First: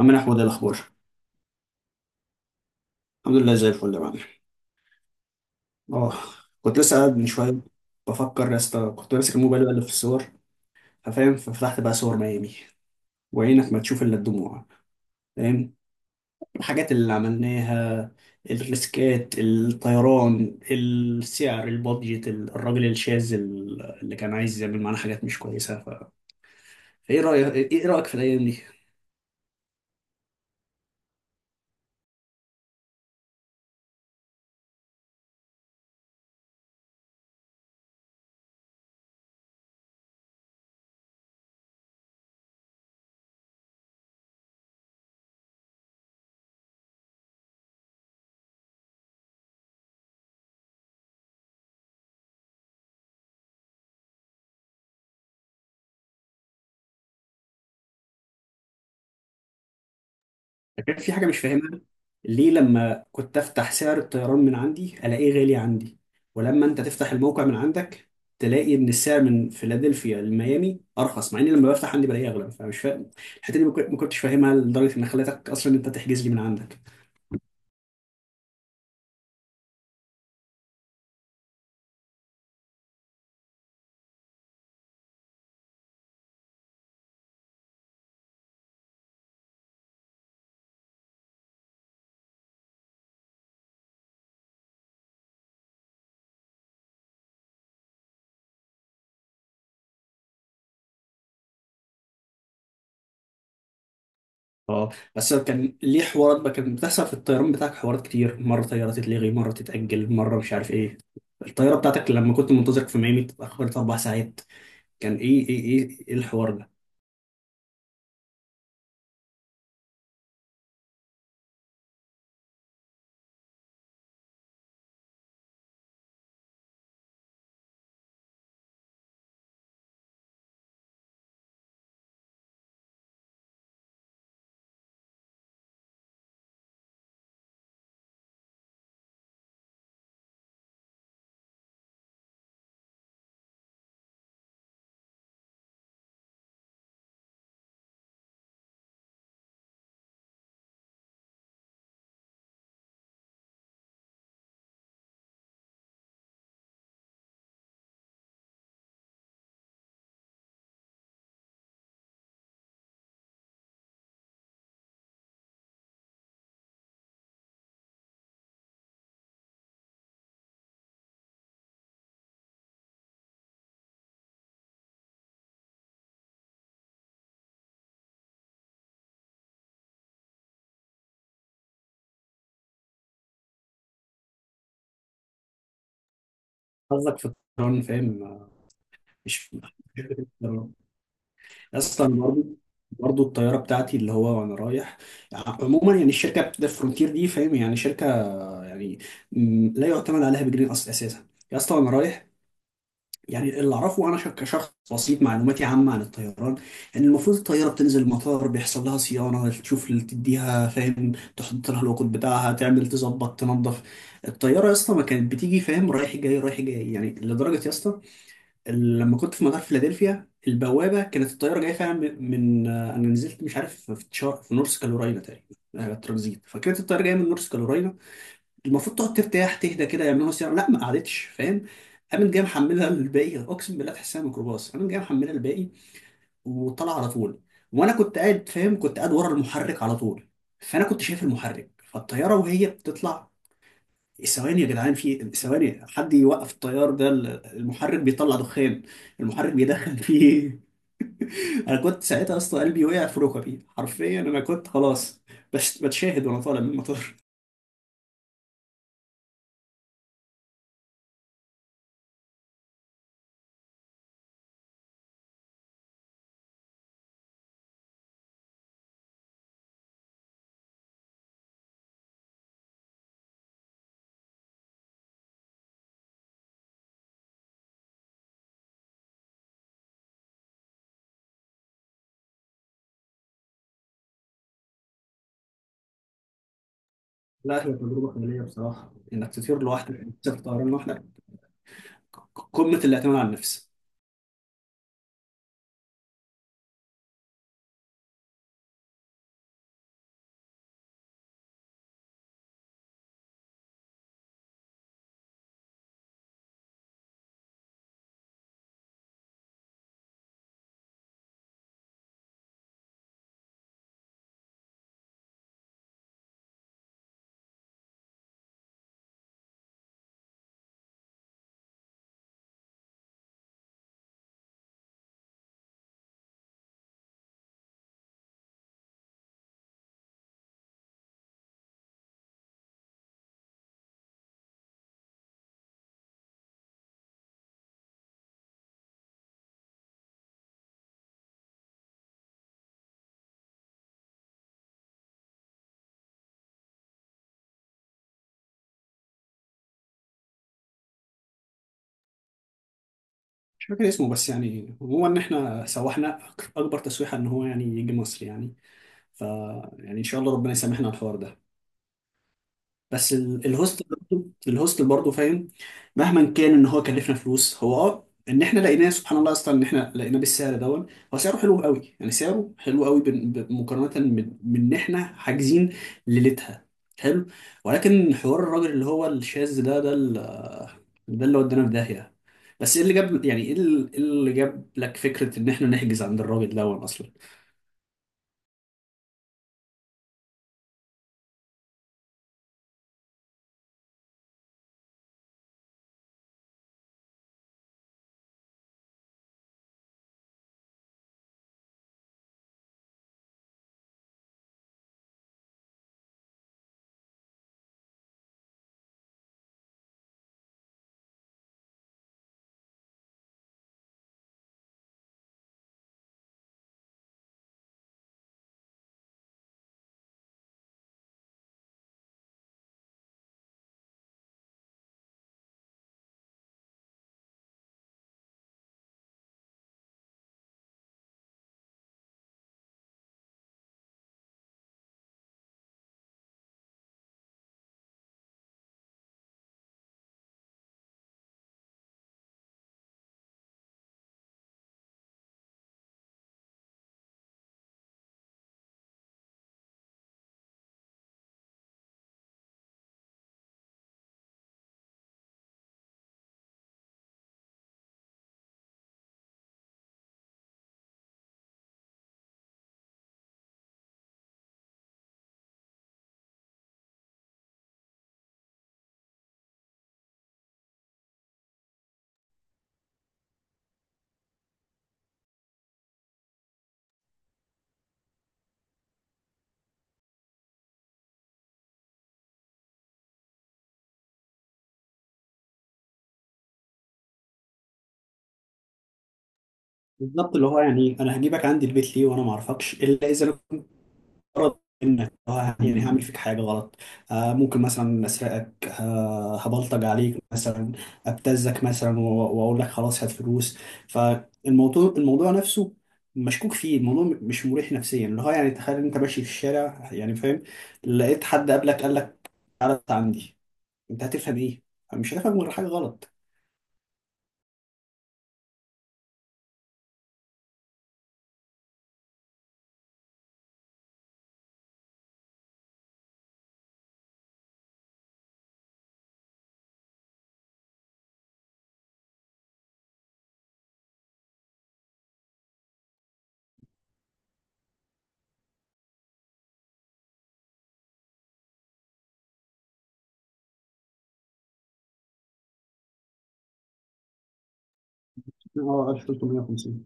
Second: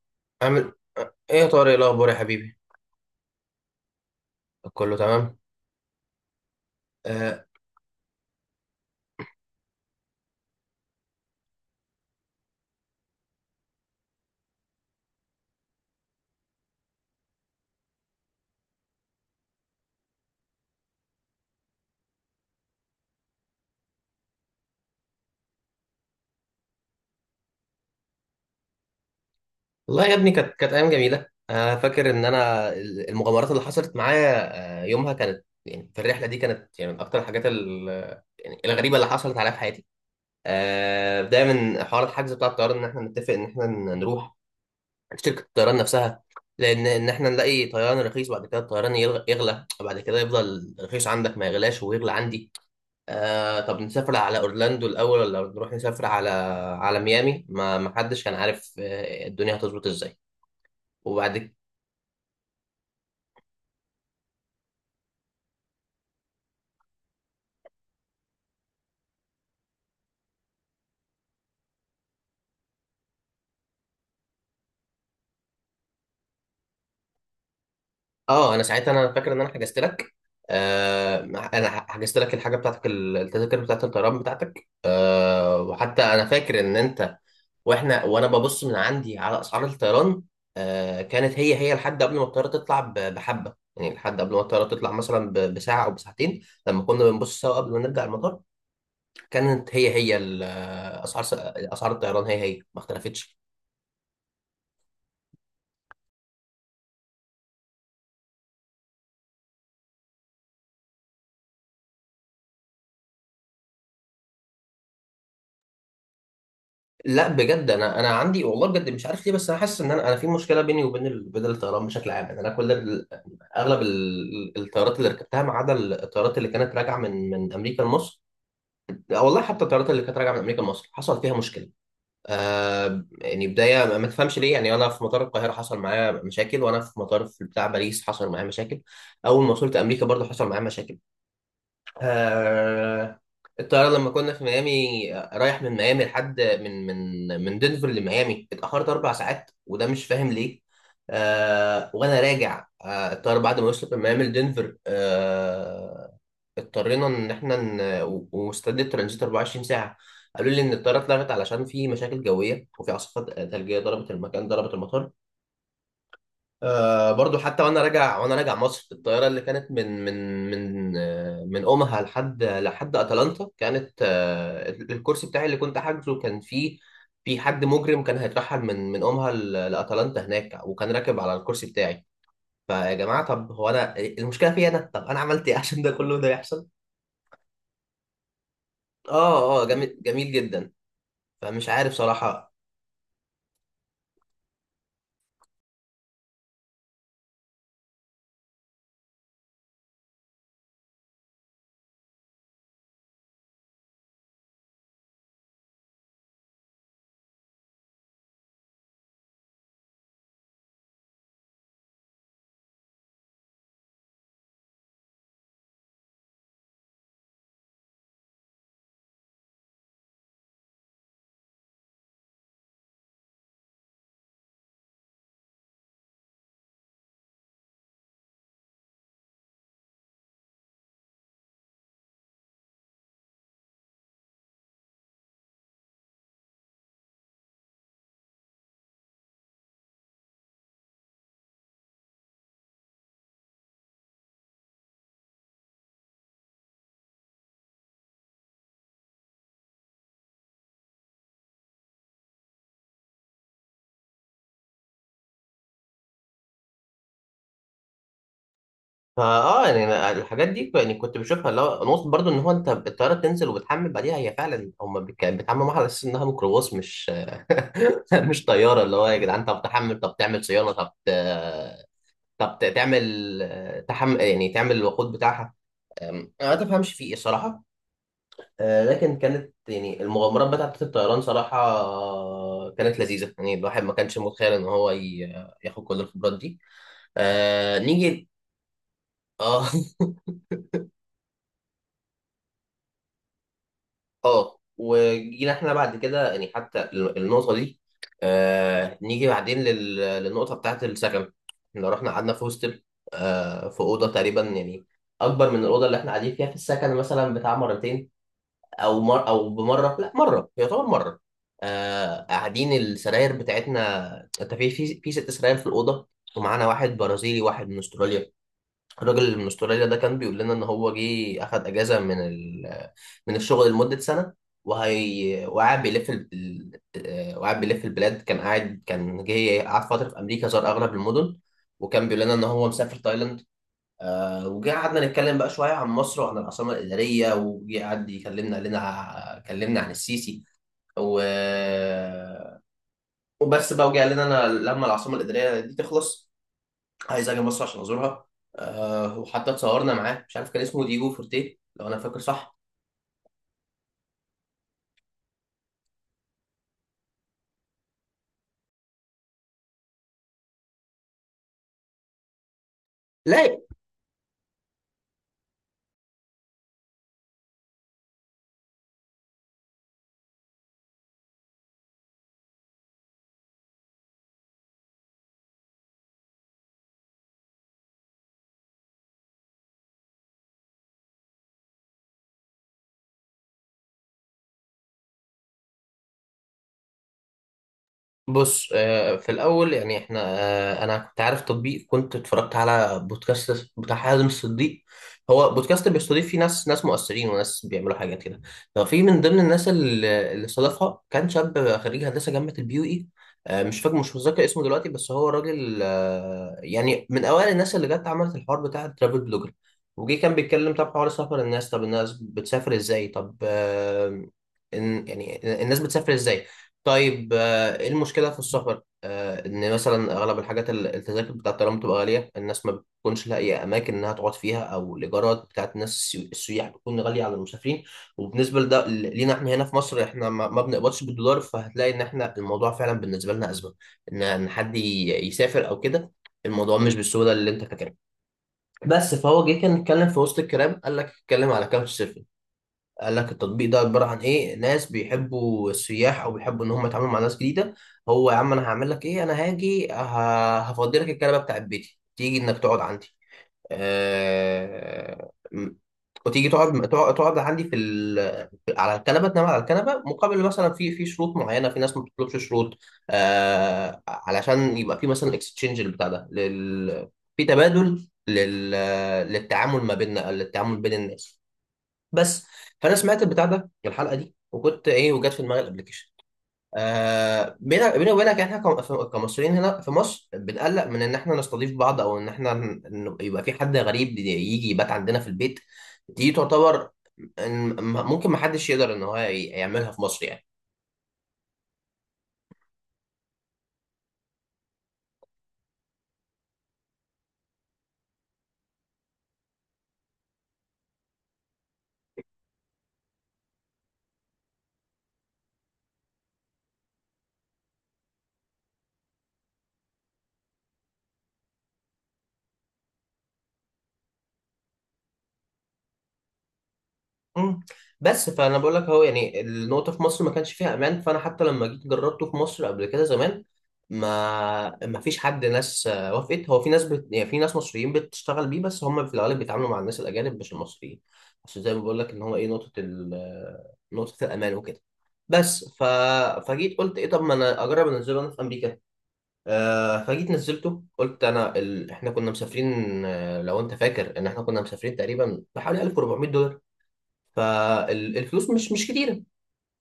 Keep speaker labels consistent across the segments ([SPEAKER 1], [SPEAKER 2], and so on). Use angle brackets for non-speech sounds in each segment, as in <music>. [SPEAKER 1] عم احمد، إيه
[SPEAKER 2] عامل
[SPEAKER 1] الاخبار؟
[SPEAKER 2] ايه يا طارق، إيه الاخبار يا حبيبي؟
[SPEAKER 1] الحمد لله، زي الفل يا معلم.
[SPEAKER 2] كله تمام.
[SPEAKER 1] اه. كنت لسه قاعد من
[SPEAKER 2] آه...
[SPEAKER 1] شويه بفكر يا اسطى، كنت ماسك الموبايل بقلب في الصور. ففاهم، ففتحت بقى صور ميامي، وعينك ما تشوف الا الدموع. فاهم. الحاجات اللي عملناها، الريسكات، الطيران، السعر، البادجت، الراجل الشاذ، اللي كان عايز يعمل معانا حاجات مش كويسه. فايه رايك في الايام دي؟
[SPEAKER 2] والله يا ابني، كانت ايام جميله. انا فاكر ان انا المغامرات اللي حصلت معايا، يومها كانت، يعني في الرحله دي كانت، يعني من اكتر الحاجات يعني الغريبه اللي حصلت عليا في حياتي. بدايه من حوار الحجز بتاع الطيران، ان احنا نتفق ان احنا نروح عند شركه الطيران نفسها، لان ان احنا نلاقي طيران رخيص، بعد كده الطيران يغلى، وبعد كده يفضل رخيص عندك ما يغلاش، ويغلى عندي. طب نسافر على اورلاندو الاول، ولا نروح نسافر على ميامي؟ ما حدش كان عارف الدنيا هتظبط ازاي.
[SPEAKER 1] كان في حاجة
[SPEAKER 2] وبعد
[SPEAKER 1] مش
[SPEAKER 2] ك-
[SPEAKER 1] فاهمها، ليه لما كنت أفتح سعر الطيران من عندي ألاقيه غالي عندي، ولما أنت تفتح الموقع من عندك تلاقي إن السعر من فيلادلفيا لميامي أرخص، مع إني لما بفتح عندي بلاقيه أغلى؟ فمش فاهم الحتة دي، ما كنتش فاهمها، لدرجة إن خلتك أصلا أنت تحجز لي من عندك.
[SPEAKER 2] اه، انا ساعتها انا فاكر ان انا حجزت لك. آه انا حجزت لك الحاجه بتاعتك، التذاكر بتاعت الطيران بتاعتك. وحتى انا فاكر ان انت، وانا ببص من عندي على اسعار الطيران، كانت هي لحد قبل ما الطياره تطلع بحبه، يعني لحد قبل ما الطياره تطلع مثلا بساعه او بساعتين. لما كنا بنبص سوا قبل ما نرجع المطار، كانت هي اسعار اسعار الطيران هي ما اختلفتش.
[SPEAKER 1] أه. بس كان ليه حوارات بقى كانت بتحصل في الطيران بتاعك، حوارات كتير، مرة طيارة تتلغي، مرة تتأجل، مرة مش عارف إيه. الطيارة بتاعتك لما كنت منتظرك في ميامي اتأخرت 4 ساعات. كان إيه الحوار ده؟
[SPEAKER 2] لا بجد، انا عندي والله بجد مش عارف ليه، بس انا حاسس ان انا في مشكله بيني وبين بدل الطيران بشكل عام. يعني انا اغلب الطيارات اللي ركبتها ما عدا الطيارات اللي كانت راجعه من امريكا لمصر. لا والله، حتى الطيارات اللي كانت راجعه من امريكا لمصر حصل فيها مشكله. يعني بدايه ما تفهمش ليه، يعني انا في مطار القاهره حصل معايا مشاكل، وانا في مطار في بتاع باريس حصل معايا مشاكل. اول ما وصلت امريكا برضه حصل معايا مشاكل. آه، الطيارة لما كنا في ميامي، رايح من ميامي لحد من دنفر لميامي اتأخرت 4 ساعات، وده مش فاهم ليه. وأنا راجع، الطيارة بعد ما وصلت من ميامي لدنفر، اضطرينا إن إحنا ومستدى الترانزيت 24 ساعة. قالوا لي إن الطيارة اتلغت علشان في مشاكل جوية، وفي عاصفة ثلجية ضربت المكان، ضربت المطار. برضو حتى وانا راجع مصر، في الطياره اللي كانت من اومها لحد اتلانتا، كانت الكرسي بتاعي اللي كنت حاجزه كان فيه حد مجرم كان هيترحل من اومها لاتلانتا هناك، وكان راكب على الكرسي بتاعي. فيا جماعه، طب هو انا المشكله فيا انا؟ طب انا عملت ايه عشان ده كله ده يحصل؟
[SPEAKER 1] قصدك في الطيران، فاهم؟ مش في-
[SPEAKER 2] اه اه، جميل جميل جدا. فمش عارف
[SPEAKER 1] اصلا برضو،
[SPEAKER 2] صراحه.
[SPEAKER 1] برضو الطياره بتاعتي، اللي هو وانا رايح. عموما يعني الشركه بتاعت فرونتير دي، فاهم، يعني شركه، يعني، لا يعتمد عليها بجنيه اصلا اساسا، يا اسطى. وانا رايح، يعني اللي اعرفه انا، كشخص بسيط معلوماتي عامه عن الطيران، ان المفروض الطياره بتنزل المطار بيحصل لها صيانه، تشوف اللي تديها، فاهم، تحط لها الوقود بتاعها، تعمل تظبط، تنظف. الطياره يا اسطى ما كانت بتيجي، فاهم، رايح جاي رايح جاي، يعني لدرجه يا اسطى، لما كنت في مطار فيلادلفيا، البوابه كانت الطياره جايه فعلا انا نزلت، مش عارف، في نورث كارولاينا تقريبا، ترانزيت، فكانت الطياره جايه من نورث كارولاينا، المفروض تقعد ترتاح تهدى كده، يعملوا لها صيانه. لا، ما قعدتش، فاهم، قامت جايه محملها للباقي، اقسم بالله تحسها ميكروباص، قامت جايه محملها للباقي وطلع على طول. وانا كنت قاعد، فاهم، كنت قاعد ورا المحرك على طول، فانا كنت شايف المحرك، فالطياره وهي بتطلع ثواني، يا جدعان في ثواني حد يوقف الطيار ده، المحرك بيطلع دخان، المحرك بيدخن فيه. <laughs> انا كنت ساعتها اصلا قلبي وقع في ركبي، حرفيا انا كنت خلاص، بس بتشاهد وانا طالع من المطار.
[SPEAKER 2] فاه، يعني أنا الحاجات دي يعني كنت بشوفها، اللي هو نقطة برضو ان هو انت الطيارة بتنزل وبتحمل بعديها، هي فعلا هم بيتعاملوا معاها على اساس انها ميكروباص، مش <laughs> مش طيارة. اللي هو يا جدعان، طب تحمل، طب تعمل صيانة، تعمل تحمل، يعني تعمل الوقود بتاعها. انا ما تفهمش في ايه صراحة. لكن كانت يعني المغامرات بتاعت الطيران صراحة كانت لذيذة، يعني الواحد ما كانش متخيل ان هو ياخد كل الخبرات دي.
[SPEAKER 1] لا، هي تجربة
[SPEAKER 2] نيجي.
[SPEAKER 1] خيالية بصراحة، إنك تطير
[SPEAKER 2] اه <laughs>
[SPEAKER 1] لوحدك، تسافر طيران لوحدك، قمة الاعتماد على النفس.
[SPEAKER 2] اه، وجينا احنا بعد كده يعني حتى النقطه دي. نيجي بعدين للنقطه بتاعت السكن. احنا رحنا قعدنا في هوستل، في اوضه تقريبا يعني اكبر من الاوضه اللي احنا قاعدين فيها في السكن مثلا بتاع مرتين. او بمره، لا، مره يعتبر مره. قاعدين السراير بتاعتنا، انت في 6 سراير في الاوضه. ومعانا واحد برازيلي، واحد من استراليا. الراجل من استراليا ده كان بيقول لنا ان هو جه اخد اجازه من الشغل لمده سنه، وهي وقاعد بيلف ال... آه، وقاعد بيلف البلاد. كان جه قعد فتره في امريكا، زار اغلب المدن، وكان بيقول لنا ان هو مسافر تايلاند. وجه قعدنا نتكلم بقى شويه عن مصر وعن العاصمه الاداريه، وجه قعد يكلمنا، قال لنا كلمنا عن السيسي و... وبس بقى. وجه قال لنا: انا لما العاصمه الاداريه دي تخلص عايز اجي مصر عشان ازورها. وحتى اتصورنا معاه، مش عارف كان اسمه ديجو فورتيه لو انا فاكر صح.
[SPEAKER 1] مش فاكر اسمه، بس يعني هو إن إحنا سوحنا أكبر تسويحة إن هو يعني يجي مصر، يعني. ف يعني إن شاء الله ربنا يسامحنا على الحوار ده. بس
[SPEAKER 2] لا
[SPEAKER 1] الهوستل برضه، الهوستل برضه، فاهم، مهما كان ان هو كلفنا فلوس، هو ان احنا لقيناه سبحان الله، اصلا ان احنا لقيناه بالسعر دون، هو سعره حلو قوي، يعني سعره حلو قوي، مقارنه من ان احنا حاجزين ليلتها. حلو. ولكن حوار الراجل اللي هو الشاذ ده، ده اللي ودانا في داهيه. بس، ايه اللي جاب يعني ايه ال- إيه اللي جاب لك فكره ان احنا نحجز عند الراجل دون اصلا؟
[SPEAKER 2] بص، في الاول، يعني احنا، انا كنت عارف تطبيق، كنت اتفرجت على بودكاست بتاع حازم الصديق. هو بودكاست بيستضيف فيه ناس مؤثرين، وناس بيعملوا حاجات كده. ففي من ضمن الناس اللي استضافها، كان شاب خريج هندسه جامعه البيو اي. مش فاكر، مش متذكر اسمه دلوقتي، بس هو راجل، يعني من اوائل الناس اللي جت عملت الحوار بتاع الترافل بلوجر. وجي كان بيتكلم، طب حوار سفر الناس، طب الناس بتسافر ازاي، إن- يعني الناس بتسافر ازاي. طيب، ايه المشكلة في السفر؟ ان مثلا اغلب الحاجات، التذاكر بتاعت الطيران بتبقى غالية، الناس ما بتكونش لاقية اماكن انها تقعد فيها، او الايجارات بتاعت الناس السياح بتكون غالية على المسافرين، وبالنسبة لده لينا احنا هنا في مصر، احنا ما بنقبضش بالدولار، فهتلاقي ان احنا الموضوع فعلا بالنسبة لنا أزمة، إن حد يسافر او كده، الموضوع مش بالسهولة اللي انت فاكرها. بس فهو جه كان اتكلم في وسط الكلام، قال لك اتكلم على كاوتش سيرفنج. قال لك التطبيق ده عبارة عن إيه: ناس بيحبوا السياح، أو بيحبوا إن هم يتعاملوا مع ناس جديدة. هو يا عم، أنا هعمل لك إيه؟ أنا هاجي هفضي لك الكنبة بتاعت بيتي، تيجي إنك تقعد عندي. آه، م- وتيجي تقعد عندي على الكنبه، تنام على الكنبه، مقابل مثلا في شروط معينه. في ناس ما بتطلبش شروط، علشان يبقى في مثلا اكستشينج البتاع ده في تبادل للتعامل ما بيننا، للتعامل بين الناس بس. فانا سمعت البتاع ده الحلقه دي، وكنت ايه، وجت في دماغي الابلكيشن. بينا وبينك، احنا كمصريين هنا في مصر بنقلق من ان احنا نستضيف بعض، او ان احنا إن يبقى في حد غريب يجي يبات عندنا في البيت، دي تعتبر ممكن ما حدش يقدر ان هو يعملها في مصر
[SPEAKER 1] بالظبط، اللي
[SPEAKER 2] يعني.
[SPEAKER 1] هو يعني، انا هجيبك عندي البيت ليه وانا ما اعرفكش، الا اذا غرض منك، يعني هعمل فيك حاجة غلط. آه، ممكن مثلا أسرقك، هبلطج عليك مثلا، أبتزك مثلا، وأقول لك خلاص هات فلوس. فالموضوع، نفسه مشكوك فيه، الموضوع مش مريح نفسيا. اللي هو يعني، تخيل أنت ماشي في الشارع، يعني فاهم، لقيت حد قبلك قال لك تعالى أنت عندي، أنت هتفهم إيه؟ مش هتفهم غير حاجة غلط.
[SPEAKER 2] مم. بس فانا بقول لك اهو، يعني النقطه في مصر ما كانش فيها امان، فانا حتى لما جيت جربته في مصر قبل كده زمان، ما فيش حد، ناس وافقت. هو في ناس يعني في ناس مصريين بتشتغل بيه، بس هم في الغالب بيتعاملوا مع الناس الاجانب مش المصريين. بس زي ما بقول لك ان هو ايه، نقطه ال... آه، نقطه الامان وكده بس. فجيت قلت ايه، طب ما انا اجرب انزله انا في امريكا. فجيت نزلته قلت انا احنا كنا مسافرين، لو انت فاكر ان احنا كنا مسافرين تقريبا بحوالي 1400، فالفلوس مش
[SPEAKER 1] اه،
[SPEAKER 2] مش كتيره.
[SPEAKER 1] 1350.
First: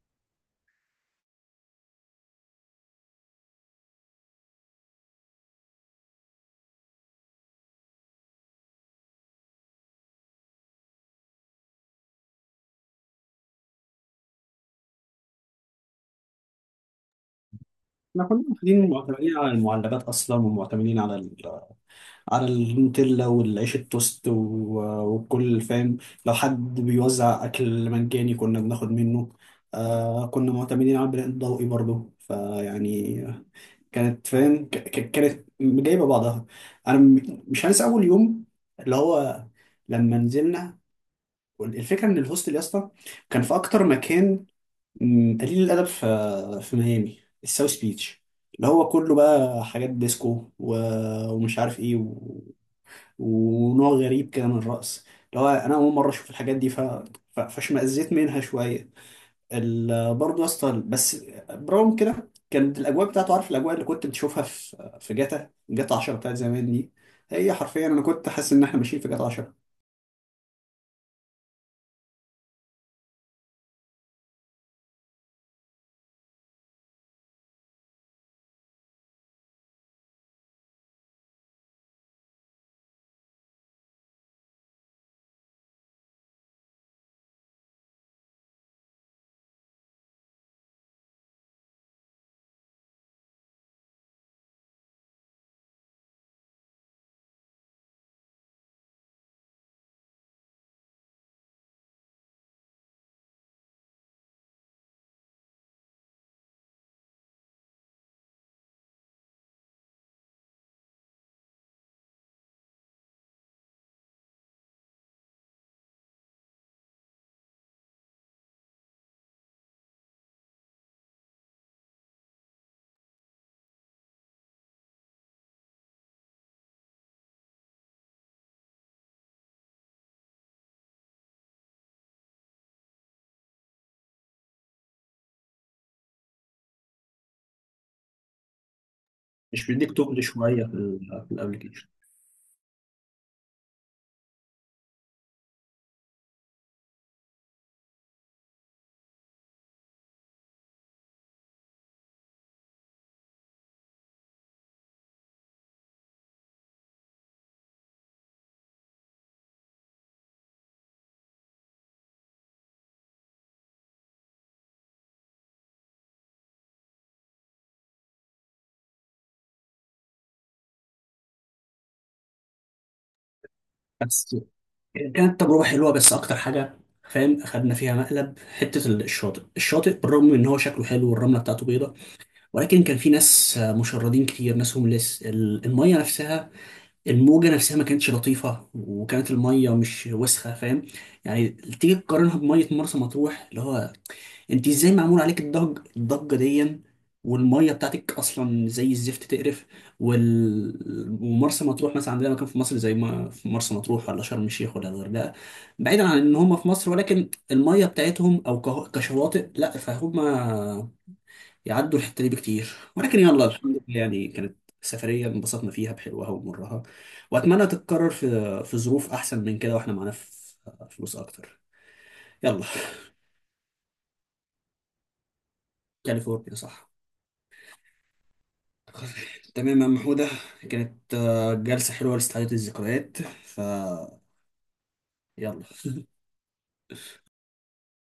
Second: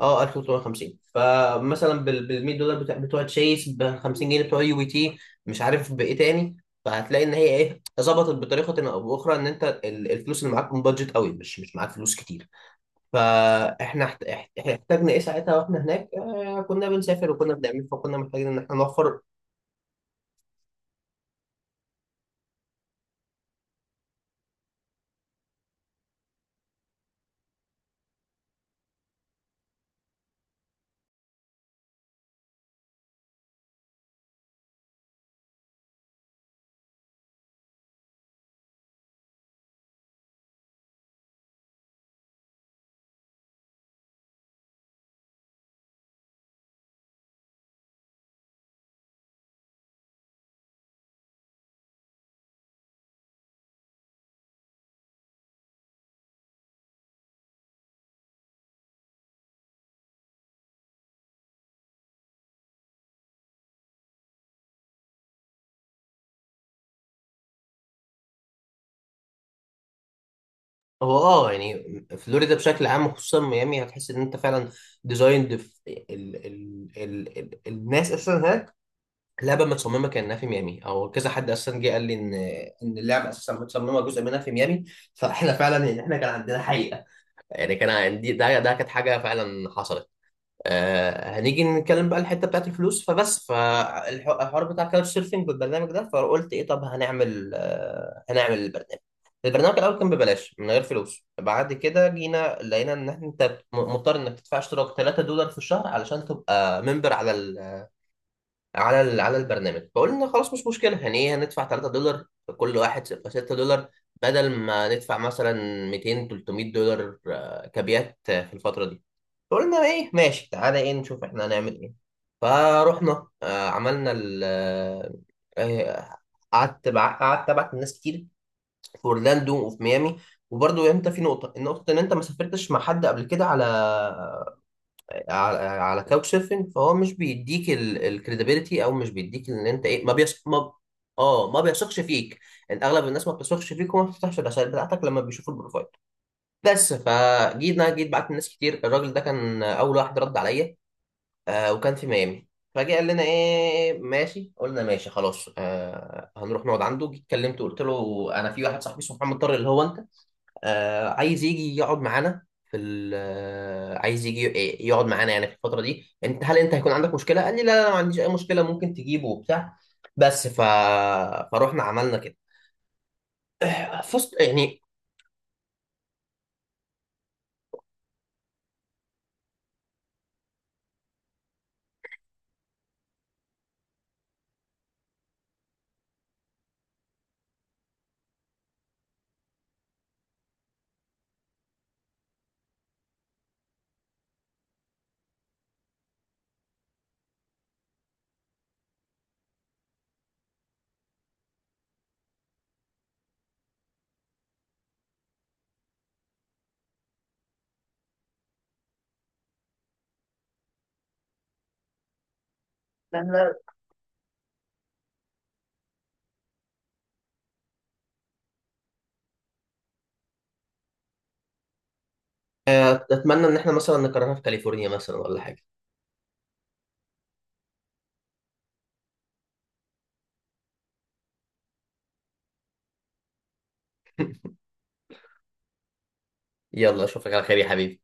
[SPEAKER 2] اه 1350. فمثلا بال $100 بتوع تشيس، ب 50 جنيه بتوع يو بي تي، مش عارف بايه تاني. فهتلاقي ان هي ايه ظبطت بطريقه او باخرى ان انت الفلوس اللي معاك بادجت قوي، مش معاك فلوس كتير. فاحنا احتاجنا ايه ساعتها، واحنا هناك كنا بنسافر وكنا بنعمل، فكنا
[SPEAKER 1] احنا كنا
[SPEAKER 2] محتاجين ان احنا
[SPEAKER 1] واخدين،
[SPEAKER 2] نوفر.
[SPEAKER 1] معتمدين على المعلبات اصلا، ومعتمدين على النوتيلا والعيش التوست، وكل، فاهم، لو حد بيوزع أكل مجاني كنا بناخد منه. كنا معتمدين على البناء الضوئي برضه، فيعني كانت، فاهم، كانت جايبة بعضها. أنا مش هنسى أول يوم، اللي هو لما نزلنا، الفكرة إن الهوستل يا اسطى كان في أكتر مكان، قليل الأدب، في ميامي، الساوث بيتش، اللي هو كله بقى حاجات ديسكو، ومش عارف ايه، ونوع غريب كده من الرقص، اللي هو انا اول مره اشوف الحاجات دي. فاشمئزيت منها شويه. برضه يا اسطى، بس برغم كده كانت الاجواء بتاعته، عارف الاجواء اللي كنت بتشوفها في جاتا 10 بتاعت زمان دي، هي حرفيا انا كنت حاسس ان احنا ماشيين في جاتا 10.
[SPEAKER 2] هو يعني فلوريدا بشكل عام وخصوصا ميامي هتحس ان انت فعلا ديزايند ال ال ال ال الناس اساسا هناك، اللعبه متصممه كانها في ميامي، او كذا حد اساسا جه قال لي ان اللعبه اساسا متصممه جزء منها في ميامي. فاحنا فعلا يعني احنا كان عندنا حقيقه، يعني كان عندي ده كانت حاجه فعلا حصلت. هنيجي نتكلم بقى الحته بتاعت الفلوس، فبس فالحوار بتاع كاوتش سيرفنج والبرنامج ده. فقلت ايه، طب هنعمل البرنامج. البرنامج الاول كان ببلاش من غير فلوس، بعد كده جينا لقينا ان انت مضطر انك تدفع اشتراك $3 في الشهر علشان تبقى ممبر على البرنامج. فقلنا خلاص مش مشكله، يعني ايه هندفع $3، كل واحد يبقى $6، بدل ما ندفع مثلا 200 $300 كابيات في الفتره دي. فقلنا ايه ماشي، تعالى ايه نشوف احنا هنعمل ايه. فروحنا عملنا ال آه، آه، قعدت بع- قعدت ابعت لناس كتير في اورلاندو وفي ميامي. وبرضه انت في نقطه، ان انت ما سافرتش مع حد قبل كده على كاوتش سيرفنج، فهو مش بيديك الكريديبيليتي، او مش بيديك ان
[SPEAKER 1] مش
[SPEAKER 2] انت
[SPEAKER 1] بيديك
[SPEAKER 2] ايه، ما
[SPEAKER 1] تقل
[SPEAKER 2] بيثق
[SPEAKER 1] شويه،
[SPEAKER 2] ما.
[SPEAKER 1] في
[SPEAKER 2] اه، ما
[SPEAKER 1] الابلكيشن.
[SPEAKER 2] بيثقش فيك، ان اغلب الناس ما بتثقش فيك، وما بتفتحش الرسائل بتاعتك لما بيشوفوا البروفايل. بس انا جيت بعت لناس كتير، الراجل ده كان اول واحد رد عليا، وكان في ميامي. فجه قال لنا ايه ماشي، قلنا ماشي خلاص، هنروح نقعد عنده. جيت كلمته قلت له: انا في واحد صاحبي اسمه محمد طارق اللي هو انت، عايز يجي يقعد معانا يعني في الفترة دي، هل انت هيكون عندك مشكلة؟ قال لي: لا لا، أنا ما عنديش اي مشكلة، ممكن تجيبه وبتاع. بس ف... فروحنا عملنا كده، فست
[SPEAKER 1] بس
[SPEAKER 2] يعني.
[SPEAKER 1] كانت تجربه حلوه، بس اكتر حاجه فاهم اخدنا فيها مقلب، حته الشاطئ. الشاطئ بالرغم من ان هو شكله حلو، والرمله بتاعته بيضاء، ولكن كان في ناس مشردين كتير، ناس هومليس. المية نفسها، الموجة نفسها ما كانتش لطيفة، وكانت المية مش وسخة، فاهم، يعني تيجي تقارنها بمية مرسى مطروح، اللي هو، انت ازاي معمول عليك الضجة دي، والمية بتاعتك اصلا زي الزفت، تقرف. ومرسى مطروح مثلا، عندنا مكان في مصر زي ما في مرسى مطروح ولا شرم الشيخ ولا الغردقة، بعيدا عن ان هم في مصر، ولكن المية بتاعتهم، او كشواطئ، لا، فهم يعدوا الحته دي بكتير.
[SPEAKER 2] لا
[SPEAKER 1] ولكن يلا،
[SPEAKER 2] لا،
[SPEAKER 1] الحمد لله، يعني كانت سفريه انبسطنا فيها بحلوها ومرها، واتمنى تتكرر في ظروف احسن من كده، واحنا معانا فلوس اكتر. يلا.
[SPEAKER 2] اتمنى ان احنا مثلا نكررها في كاليفورنيا مثلا ولا حاجة.
[SPEAKER 1] كاليفورنيا، صح. تمام يا عم حودة، كانت جلسة حلوة لاستعادة الذكريات. ف يلا.
[SPEAKER 2] يلا، اشوفك على خير يا حبيبي.